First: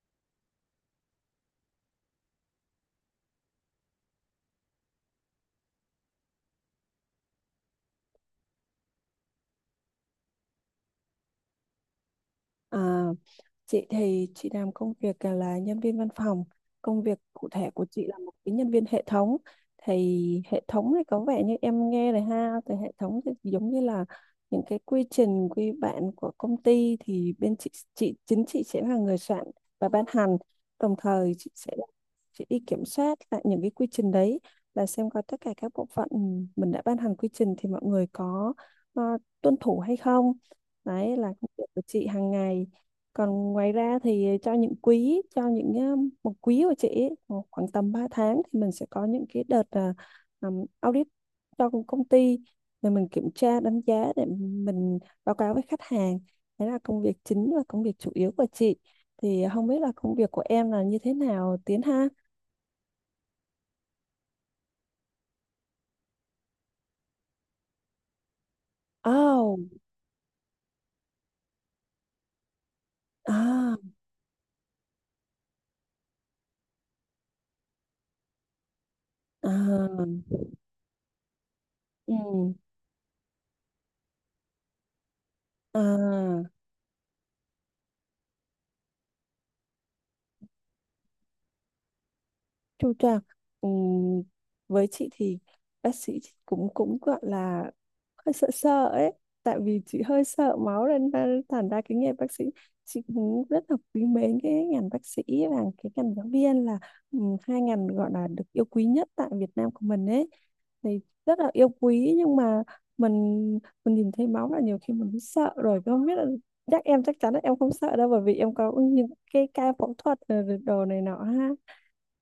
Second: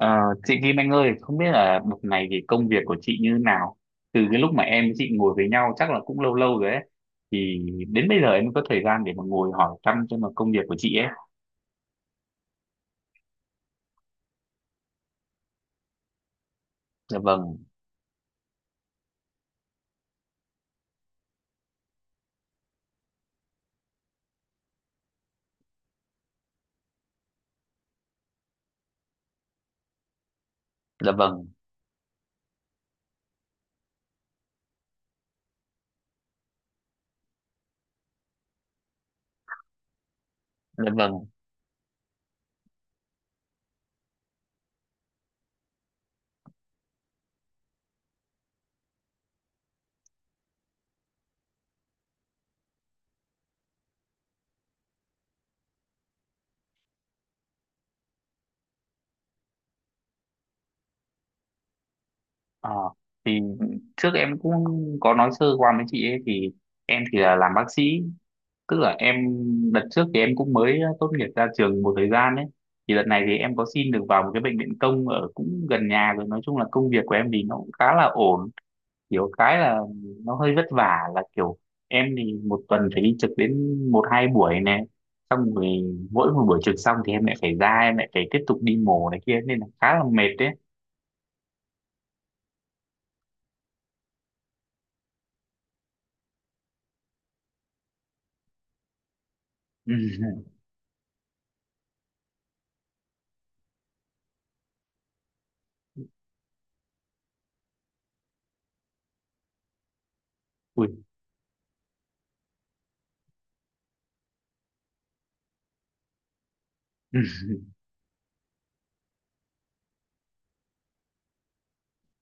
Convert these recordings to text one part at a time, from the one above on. Ờ, chị Kim Anh ơi, không biết là một ngày thì công việc của chị như nào? Từ cái lúc mà em với chị ngồi với nhau chắc là cũng lâu lâu rồi ấy. Thì đến bây giờ em mới có thời gian để mà ngồi hỏi thăm xem là công việc của chị ấy. À, chị thì chị làm công việc là nhân viên văn phòng. Công Dạ việc cụ vâng, thể của chị là một cái nhân viên hệ thống. Thì hệ thống thì có vẻ như em nghe này ha, thì hệ thống thì giống như là những cái quy trình quy bản của công ty thì bên chị chính chị sẽ là người soạn và ban hành. Đồng dạ thời vâng, chị sẽ đi kiểm soát lại những cái quy trình đấy, là xem coi tất cả các bộ phận mình đã ban hành quy trình thì mọi người có ờ, tuân thủ hay không. dạ vâng. Đấy là công việc của chị hàng ngày. Còn ngoài ra thì cho những quý, cho những một quý của chị ấy, khoảng khoảng tầm 3 tháng thì mình sẽ có những cái đợt audit cho công công ty, để mình kiểm tra đánh giá, để mình báo cáo với khách hàng. Đấy là công việc chính và công việc chủ yếu của chị. Thì không biết là công việc của em là như thế nào, Tiến ha? Ờ, thì trước em cũng có nói sơ qua với chị ấy thì em thì là làm bác sĩ. Tức là em Oh. đợt trước thì em cũng mới tốt nghiệp ra trường một thời gian ấy. Thì đợt này thì em có À. xin được vào một cái bệnh viện công ở cũng gần nhà rồi. Nói chung là công việc của em thì nó cũng khá là ổn kiểu cái là À. nó hơi vất vả là kiểu em Ừ. thì một tuần phải đi trực đến một hai buổi này xong rồi mỗi À. một buổi trực xong thì em lại phải ra em lại phải tiếp tục đi mổ này kia nên là khá là mệt đấy. Chu toàn. ừm, với chị thì bác sĩ cũng cũng gọi là hơi sợ sợ ấy, tại vì chị hơi sợ máu nên thành ra cái nghề bác sĩ, chị cũng rất là quý mến. Cái ngành bác sĩ và cái ngành giáo viên là hai ngành gọi là được yêu quý nhất tại Việt Nam của mình ấy, thì rất là yêu quý. Nhưng mà mình mình nhìn thấy máu là nhiều khi mình cũng sợ rồi, không biết là. Chắc em, chắc chắn là Ui, em không sợ đâu, bởi vì em có những cái ca phẫu thuật rồi đồ này nọ ha,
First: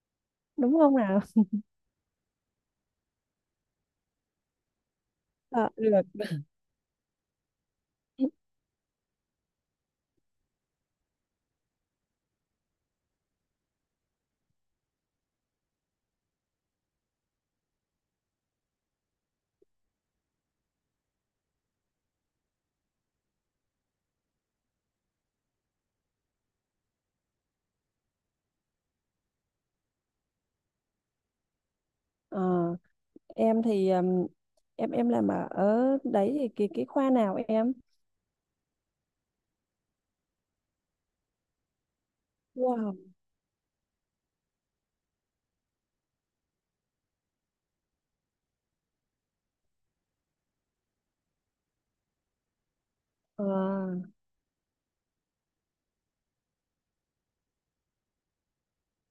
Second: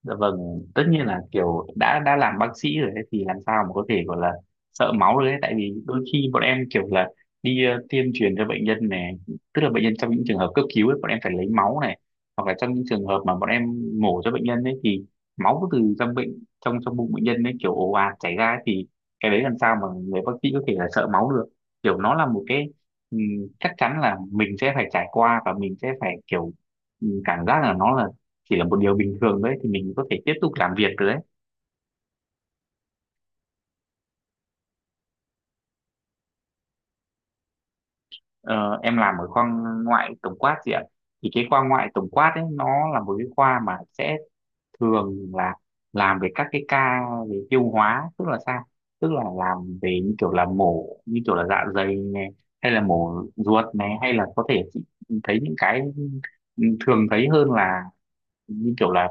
dạ vâng, đúng tất không nhiên là nào? kiểu đã làm bác sĩ rồi ấy, thì làm sao mà có thể gọi là sợ máu được ấy tại Dạ. vì Được. đôi khi bọn em kiểu là đi tiêm truyền cho bệnh nhân này, tức là bệnh nhân trong những trường hợp cấp cứu ấy, bọn em phải lấy máu này hoặc là trong những trường hợp mà bọn em mổ cho bệnh nhân ấy thì máu từ trong bệnh trong trong bụng bệnh nhân ấy kiểu ồ ạt chảy ra ấy, thì cái đấy làm sao mà người bác sĩ có thể là sợ máu được. Kiểu nó là một cái ừm, chắc chắn là mình sẽ phải trải qua và mình sẽ phải kiểu cảm giác là nó là chỉ là một điều bình thường đấy thì mình có thể tiếp tục làm việc được đấy. Ờ, em thì em làm ở ở đấy thì cái khoa nào em? Ờ, em làm ở khoa ngoại tổng quát gì ạ, thì cái khoa ngoại tổng quát ấy nó Wow. là một cái khoa mà sẽ thường là làm về các cái ca về tiêu hóa tức là sao, tức là làm về như kiểu là mổ như kiểu là dạ dày này hay là mổ Ờ. ruột này hay là có thể chị thấy những cái thường thấy hơn là như kiểu là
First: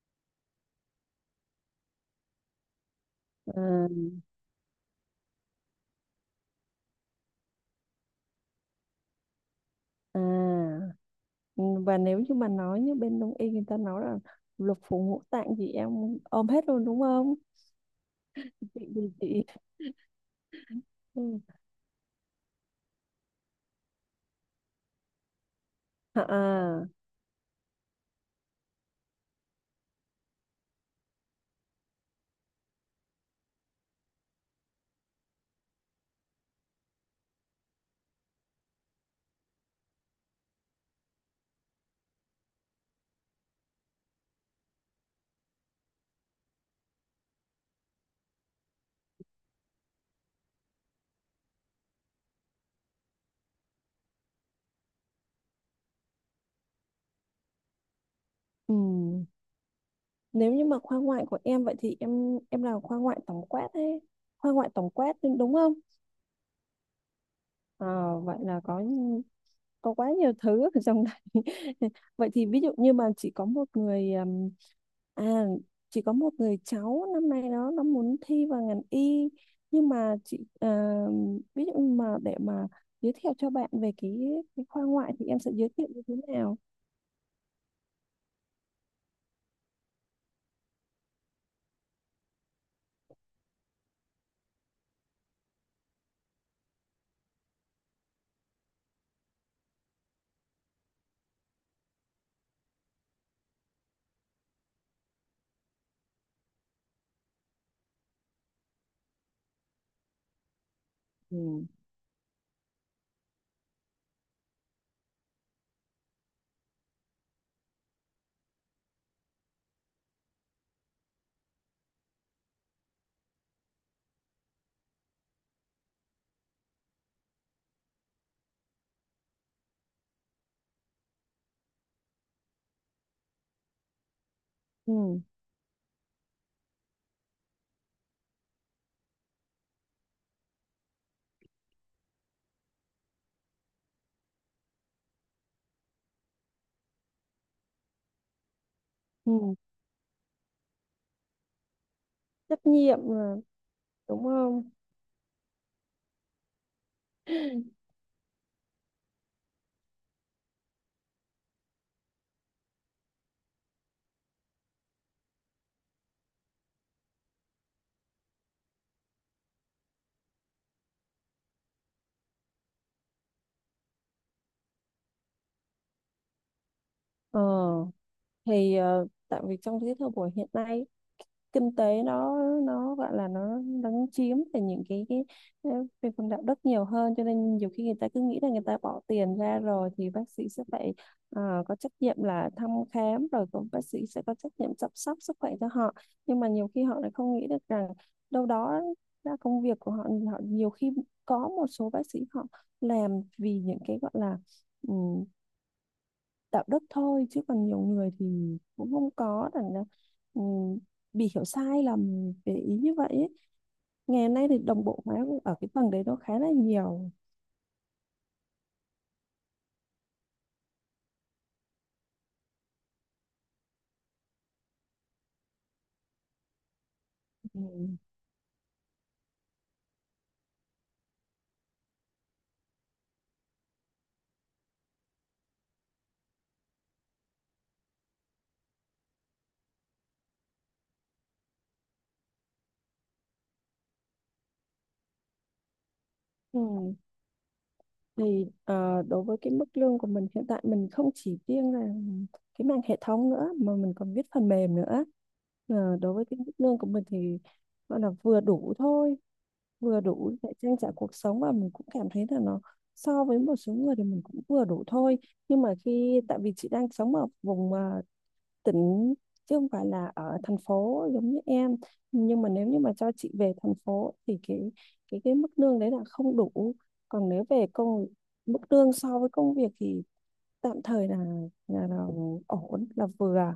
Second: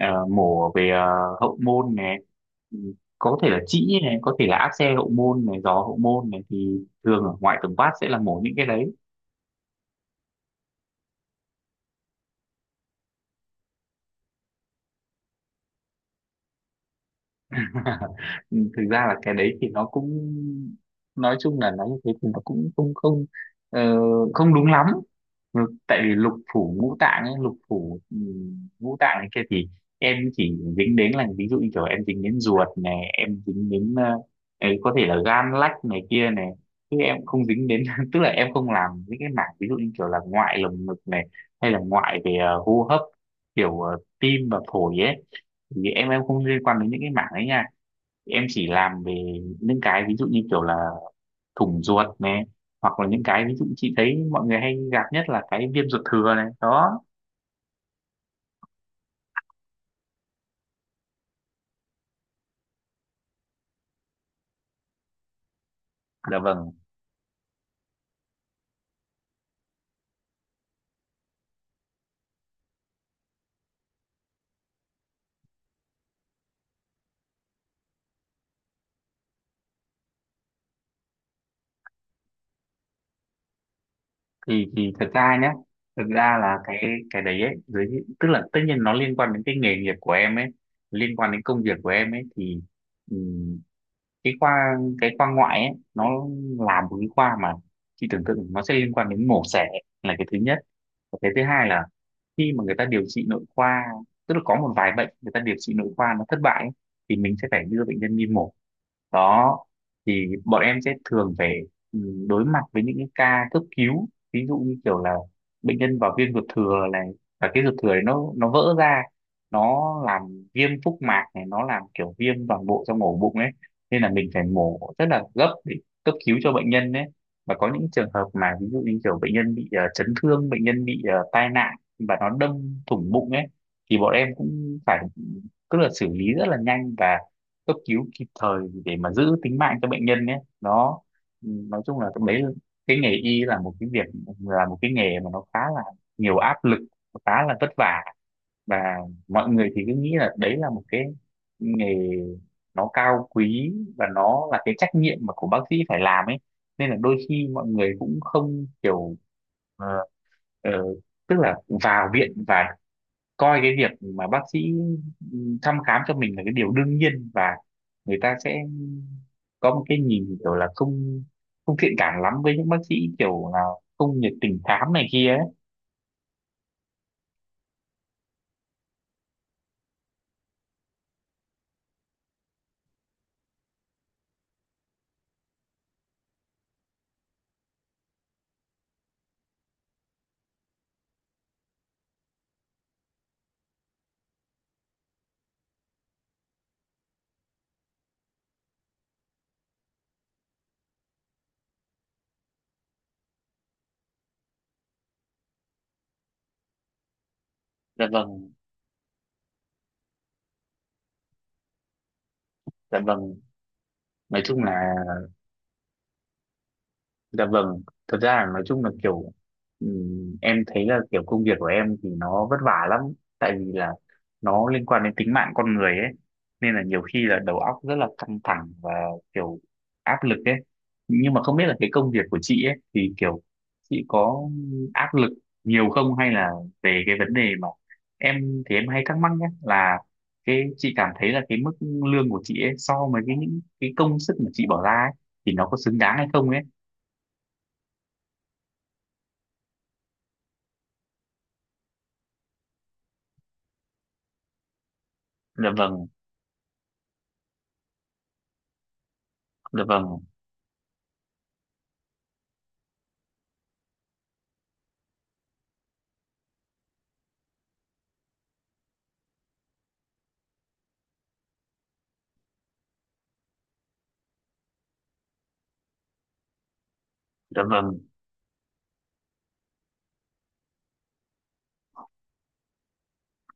mổ về hậu môn này. Ừ, có thể là À, trĩ này có thể là áp xe hậu môn này giò hậu môn này thì thường ở ngoại tổng quát sẽ là mổ những cái đấy. à. Ừ, và nếu như mà nói như bên đông y người ta nói là lục phủ ngũ tạng gì em ôm hết luôn, đúng không? Thực ra là cái Chị đấy thì nó cũng nói ừ. chung là nói như thế thì nó cũng không không ờ, không đúng lắm. Ừ, tại vì À, lục phủ à, ngũ tạng ấy lục phủ ngũ tạng ấy kia thì em chỉ dính đến là ví dụ như kiểu em dính đến ruột này em dính đến ấy có thể là gan lách này kia này chứ em không dính đến tức là em không làm những cái mảng ví dụ như kiểu là ngoại lồng ngực này hay là ngoại về hô hấp kiểu tim và phổi ấy thì em không liên quan đến những cái mảng ấy nha em chỉ làm về những cái ví dụ như kiểu là thủng ruột này hoặc là những cái ví dụ chị thấy mọi người hay gặp nhất là cái viêm ruột thừa này đó. ừ. Nếu như mà khoa ngoại của em vậy thì em làm khoa ngoại tổng quát ấy. Khoa ngoại tổng quát đúng đúng không? Dạ vâng, Ờ, vậy là có quá nhiều thứ ở trong này. Vậy thì ví dụ như mà chỉ có một người, à chỉ có một người cháu năm nay đó nó muốn thi vào ngành y, nhưng mà chị ví dụ như mà để mà giới thiệu cho bạn về cái thì khoa thì thật ngoại thì ra em sẽ nhé, giới thiệu thật như thế ra là nào? Cái đấy ấy dưới tức là tất nhiên nó liên quan đến cái nghề nghiệp của em ấy liên quan đến công việc của em ấy thì ừm, cái khoa cái khoa ngoại ấy nó là một cái khoa mà chị tưởng tượng nó sẽ liên quan đến mổ xẻ là cái thứ nhất, cái thứ hai là khi mà người ta điều trị nội khoa tức là có một vài bệnh người ta điều trị nội khoa nó thất bại ấy, thì mình sẽ phải đưa bệnh nhân đi mổ đó thì bọn em sẽ thường Ừ. phải ừ, đối mặt với những cái ca cấp cứu ví dụ như kiểu là bệnh nhân vào viêm ruột thừa này và cái ruột thừa này nó vỡ ra nó làm viêm phúc mạc này nó làm kiểu viêm toàn bộ trong ổ bụng ấy nên là mình phải mổ rất là gấp để cấp cứu cho bệnh nhân đấy và có những trường hợp mà ví dụ như kiểu bệnh nhân bị chấn thương bệnh nhân bị tai nạn và nó đâm thủng bụng ấy thì bọn em cũng phải Ừ. tức là xử lý rất là nhanh và cấp cứu kịp thời để mà giữ tính mạng cho bệnh nhân ấy đó. Ừ, nói chung là cái đấy cái nghề y là một cái việc là một cái nghề mà nó khá là nhiều áp lực nó khá là vất vả và mọi ừ, người thì cứ nghĩ là đấy là một cái nghề trách nó nhiệm cao mà, quý và đúng nó là không? cái trách nhiệm mà của bác sĩ phải làm ấy nên là đôi khi mọi người cũng không kiểu ờ, ờ, tức là vào viện và coi cái việc mà bác sĩ thăm khám cho mình là cái điều đương nhiên và người ta sẽ có một cái nhìn kiểu là không không thiện cảm lắm với những bác sĩ kiểu là không nhiệt tình khám này kia ấy. Ờ, thì tại vì trong cái thời buổi hiện nay, kinh tế nó, gọi là nó, chiếm về những cái, ờ, về phần đạo đức nhiều hơn, cho nên nhiều khi người ta cứ nghĩ là người ta bỏ tiền ra rồi thì bác sĩ sẽ phải có trách nhiệm là thăm khám, rồi cũng bác sĩ sẽ có trách nhiệm chăm sóc sức khỏe cho họ. Nhưng mà nhiều khi họ lại không nghĩ được rằng đâu đó là công việc của họ. Họ nhiều khi, có một số bác sĩ họ làm vì những cái gọi là ừ, đạo đức thôi, chứ còn nhiều Dạ người vâng, thì cũng không có, rằng là ừ, bị hiểu sai lầm về ý như dạ vậy ấy. vâng. Ngày Nói nay thì chung đồng là bộ hóa ở cái phần đấy nó khá là nhiều. dạ vâng, thật ra là nói chung là kiểu em thấy là kiểu công việc của em thì nó vất vả lắm tại vì là nó liên quan đến tính mạng con người ấy nên là nhiều khi là đầu Ừ. óc rất là căng thẳng và kiểu áp lực ấy nhưng mà không biết là cái công việc của chị ấy thì kiểu chị có áp lực nhiều không hay là về cái vấn đề mà em thì em hay thắc mắc nhé là cái chị cảm thấy là cái mức lương của chị ấy so với cái những cái công sức mà chị bỏ ra ấy, thì nó có xứng đáng hay không Ừ. ấy. Thì đối với cái mức lương của mình hiện tại, mình không chỉ riêng là cái mảng hệ thống nữa mà mình còn viết phần mềm nữa. Dạ Ờ, vâng, đối với cái mức lương của mình thì gọi là vừa đủ thôi, dạ vừa vâng, đủ để trang trải cuộc sống, và mình cũng cảm thấy là nó, so với một số người thì mình cũng vừa đủ thôi. Nhưng mà khi, tại vì chị đang sống ở vùng, tỉnh, chứ không phải là ở thành phố giống như em, nhưng mà nếu như mà cho chị về thành phố thì cái mức lương đấy là không đủ. Còn nếu dạ về vâng, công, mức lương so với công việc thì tạm thời là, là ổn, là vừa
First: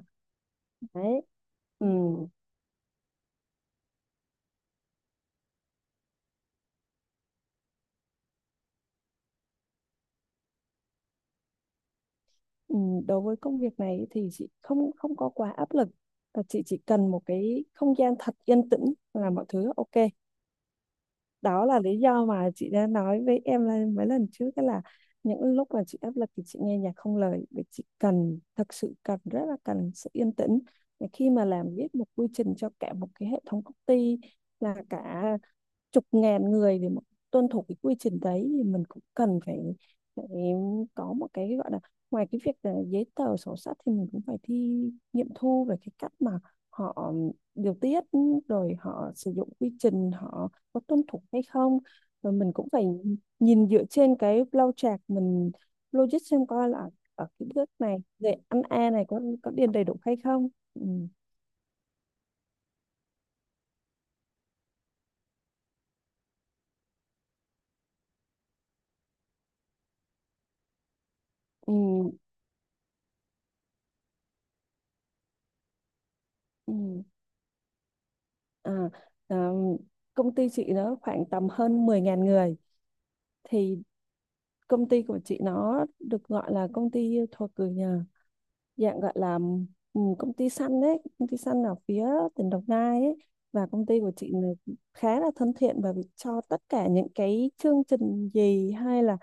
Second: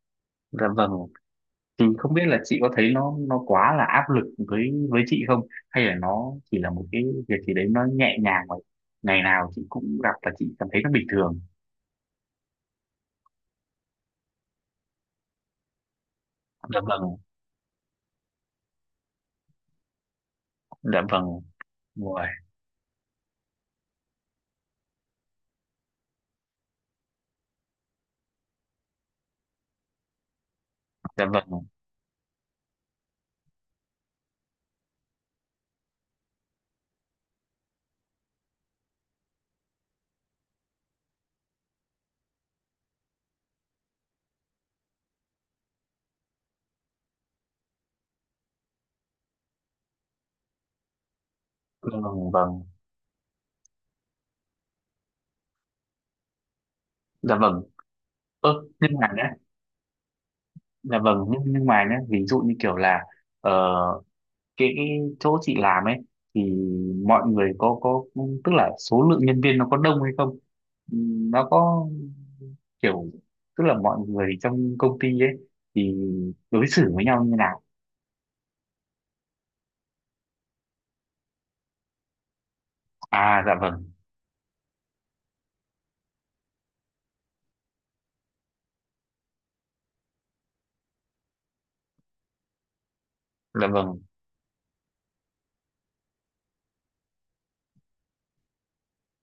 dạ vâng, đấy. thì Ừ. không biết là chị có thấy nó quá là áp lực với chị không hay là nó chỉ là một cái việc gì đấy nó nhẹ nhàng mà ngày nào chị cũng gặp và chị cảm thấy nó bình thường. Ừ. Đối với công việc này thì chị không không có quá áp lực. Và chị chỉ Dạ vâng, cần một cái không gian thật yên tĩnh là mọi thứ ok. dạ vâng, Đó là lý do rồi, mà chị đã nói với em là mấy lần trước đó, là những lúc mà chị áp lực thì chị nghe nhạc không lời, vì chị cần, thật sự rất là cần sự yên tĩnh. Và dạ khi mà vâng, làm, viết một quy trình cho cả một cái hệ thống công ty là cả chục ngàn người để mà tuân thủ cái quy trình đấy, thì mình cũng cần phải có một cái gọi là, ngoài cái việc là giấy tờ sổ sách thì mình cũng phải thi, nghiệm thu về cái cách mà họ điều tiết, rồi họ sử dụng quy trình họ có tuân thủ hay không. vâng Rồi mình vâng, cũng phải nhìn dựa trên cái flow chart, mình logic xem coi là ở dạ cái vâng, bước này về ơ ăn nhưng A này mà nhé, có điền đầy đủ hay không. Ừ. dạ vâng nhưng mà nhé ví dụ như kiểu là ờ, cái chỗ chị làm ấy thì mọi người có tức là số lượng nhân viên nó có đông hay không. Ừ, nó Ừ. có kiểu tức là mọi người trong công ty ấy thì đối xử Ừ. với nhau như nào. À, à, công ty chị nó khoảng tầm hơn mười 000 người. À, dạ Thì vâng, công ty của chị nó được gọi là công ty thuộc dạng gọi là, công ty săn đấy, công ty săn ở phía tỉnh Đồng Nai ấy. dạ Và công vâng, ty của chị là khá là thân thiện, và cho tất cả những cái chương trình gì, hay là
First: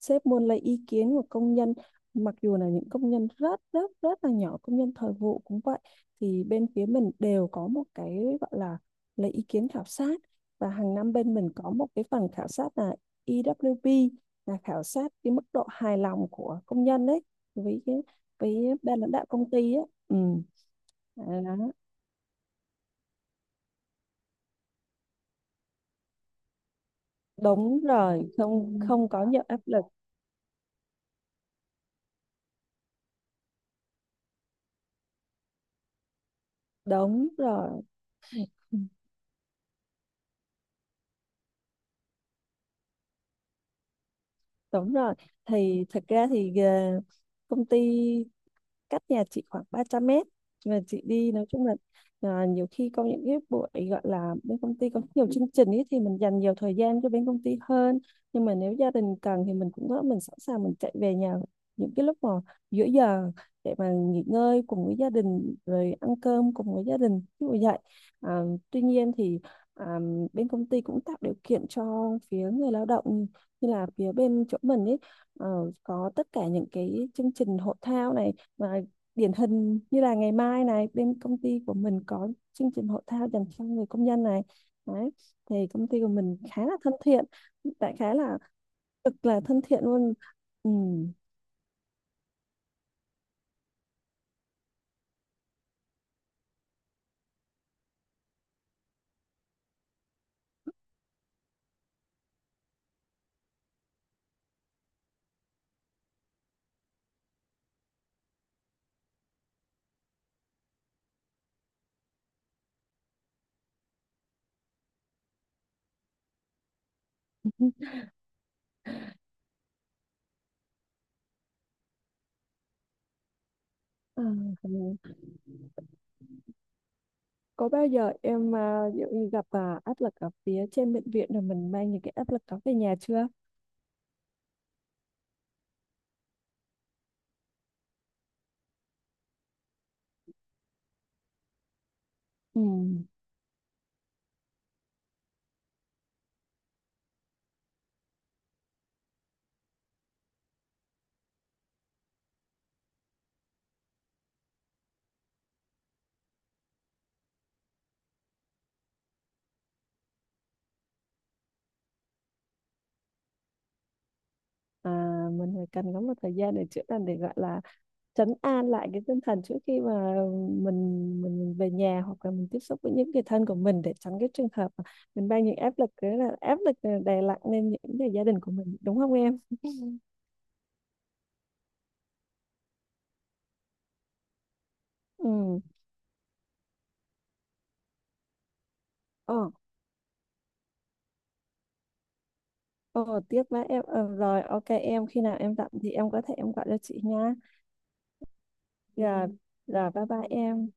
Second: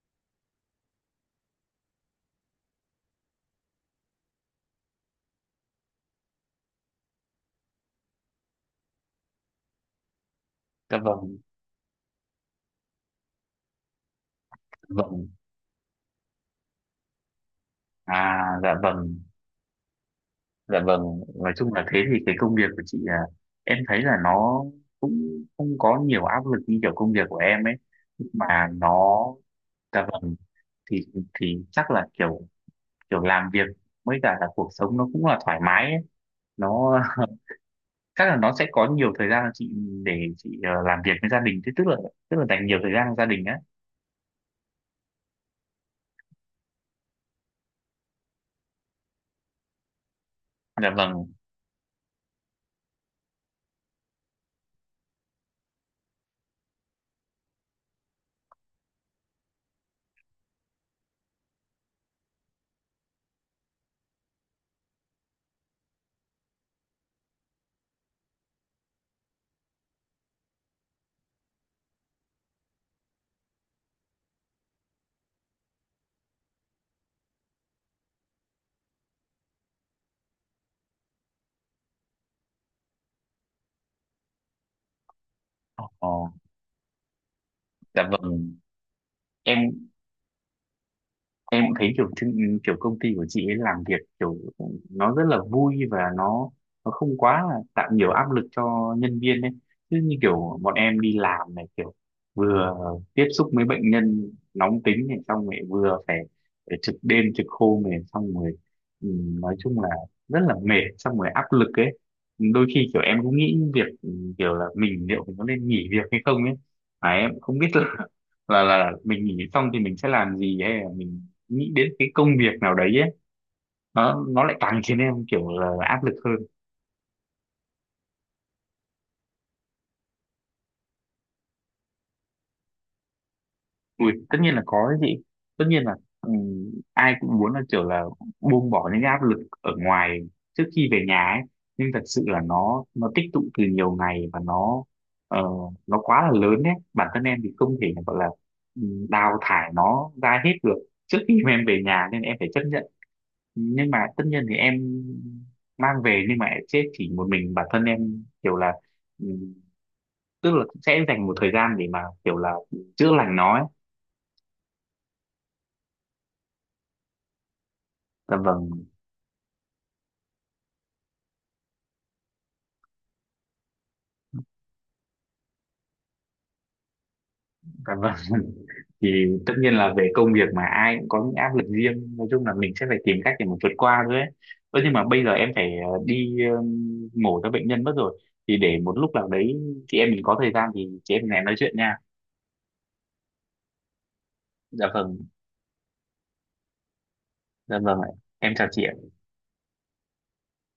sếp muốn lấy ý kiến của công nhân, mặc dù là những công nhân rất rất rất là nhỏ, công nhân thời vụ cũng vậy, thì bên phía mình đều có một cái gọi là lấy ý kiến khảo sát. Và hàng dạ năm bên vâng, mình có một cái phần khảo sát là EWP, là khảo dạ sát vâng, cái mức độ hài lòng của công nhân đấy, với cái, à với dạ ban lãnh vâng, đạo công ty á. Ừ. dạ vâng, nói Đó. chung là thế thì cái công việc của chị em thấy là nó cũng không có nhiều áp lực như kiểu công việc của em ấy Đúng rồi, mà không không nó có nhiều áp lực. dạ vâng thì thì chắc là kiểu kiểu làm việc với cả là cuộc sống nó cũng là thoải mái ấy. Nó Đúng rồi. chắc là nó sẽ Ừ, có nhiều thời gian chị để chị làm việc với gia đình thế tức là dành nhiều thời gian cho gia đình á. đúng rồi. Thì thật ra thì công ty cách nhà chị khoảng 300 mét, và Dạ chị vâng. đi, nói chung là nhiều khi có những cái buổi gọi là bên công ty có nhiều chương trình ấy thì mình dành nhiều thời gian cho bên công ty hơn. Nhưng mà nếu gia đình cần thì mình cũng có, mình sẵn sàng mình chạy về nhà những cái lúc mà giữa giờ, để mà nghỉ ngơi cùng với gia đình, rồi ăn cơm cùng với gia đình ví dụ vậy. à, tuy nhiên thì à, bên công ty cũng tạo điều kiện cho phía người lao động, như là phía bên chỗ mình ấy, có tất cả những cái chương trình hội thao này. Và điển hình như là ngày mai này bên công ty của mình có chương trình hội thao dành cho người công nhân này, đấy, thì công ty của Ồ, mình khá là thân thiện, tại dạ khá là, vâng. cực là Em thân thiện luôn. Ừ. em cũng thấy kiểu chương- kiểu công ty của chị ấy làm việc kiểu nó rất là vui và nó không quá là tạo nhiều áp lực cho nhân viên ấy chứ như kiểu bọn em đi làm này kiểu vừa tiếp xúc với bệnh nhân nóng tính này xong rồi vừa phải, phải trực đêm trực hôm này xong rồi ừ, nói chung là rất là mệt xong rồi áp lực ấy đôi khi kiểu em cũng nghĩ việc kiểu là mình liệu mình có nên nghỉ việc hay không ấy mà em cũng không biết là là mình nghỉ xong thì mình sẽ làm gì hay là mình nghĩ đến cái công việc nào đấy ấy, À, nó lại càng khiến em kiểu là áp lực hơn. có bao giờ em ví dụ như gặp áp lực ở phía trên bệnh viện rồi mình mang những cái áp lực đó về nhà chưa? Ui, tất nhiên là có đấy chị, tất nhiên là ừ, ai cũng muốn là kiểu là buông bỏ những cái áp lực ở ngoài trước khi về nhà ấy nhưng thật sự là Ừ. nó tích tụ từ nhiều ngày và nó ờ, nó quá là lớn đấy bản thân em thì không thể gọi là đào thải nó ra hết được trước khi mà em về nhà nên em phải chấp nhận nhưng mà tất nhiên thì em mang về nhưng mà sẽ chỉ một mình bản thân em kiểu là ừ, tức là sẽ dành một thời gian để mà kiểu là chữa lành nó ấy. À, mình phải cần có một thời gian để chữa lành, để gọi là trấn Dạ an vâng, lại cái tinh thần trước khi mà mình về nhà, hoặc là mình tiếp xúc với những người thân của mình, để tránh cái trường hợp mà mình mang những áp lực, cái là áp lực đè nặng lên những dạ người vâng. gia đình của mình, đúng không Thì em? tất nhiên là về công việc mà ai cũng có những áp lực riêng, nói chung là mình sẽ phải tìm cách để mà vượt qua thôi ấy. Ơ nhưng mà bây giờ em Ừ. phải đi mổ cho bệnh nhân mất rồi. Thì để một lúc nào Ờ. đấy chị em mình có thời gian thì chị em mình lại nói chuyện nha. Ờ, tiếp với em. Ờ, rồi, ok Dạ em, vâng, khi nào em rảnh thì em có thể em gọi cho chị nha. dạ vâng ạ. Em chào chị Ừ. ạ. Rồi, rồi, bye bye em.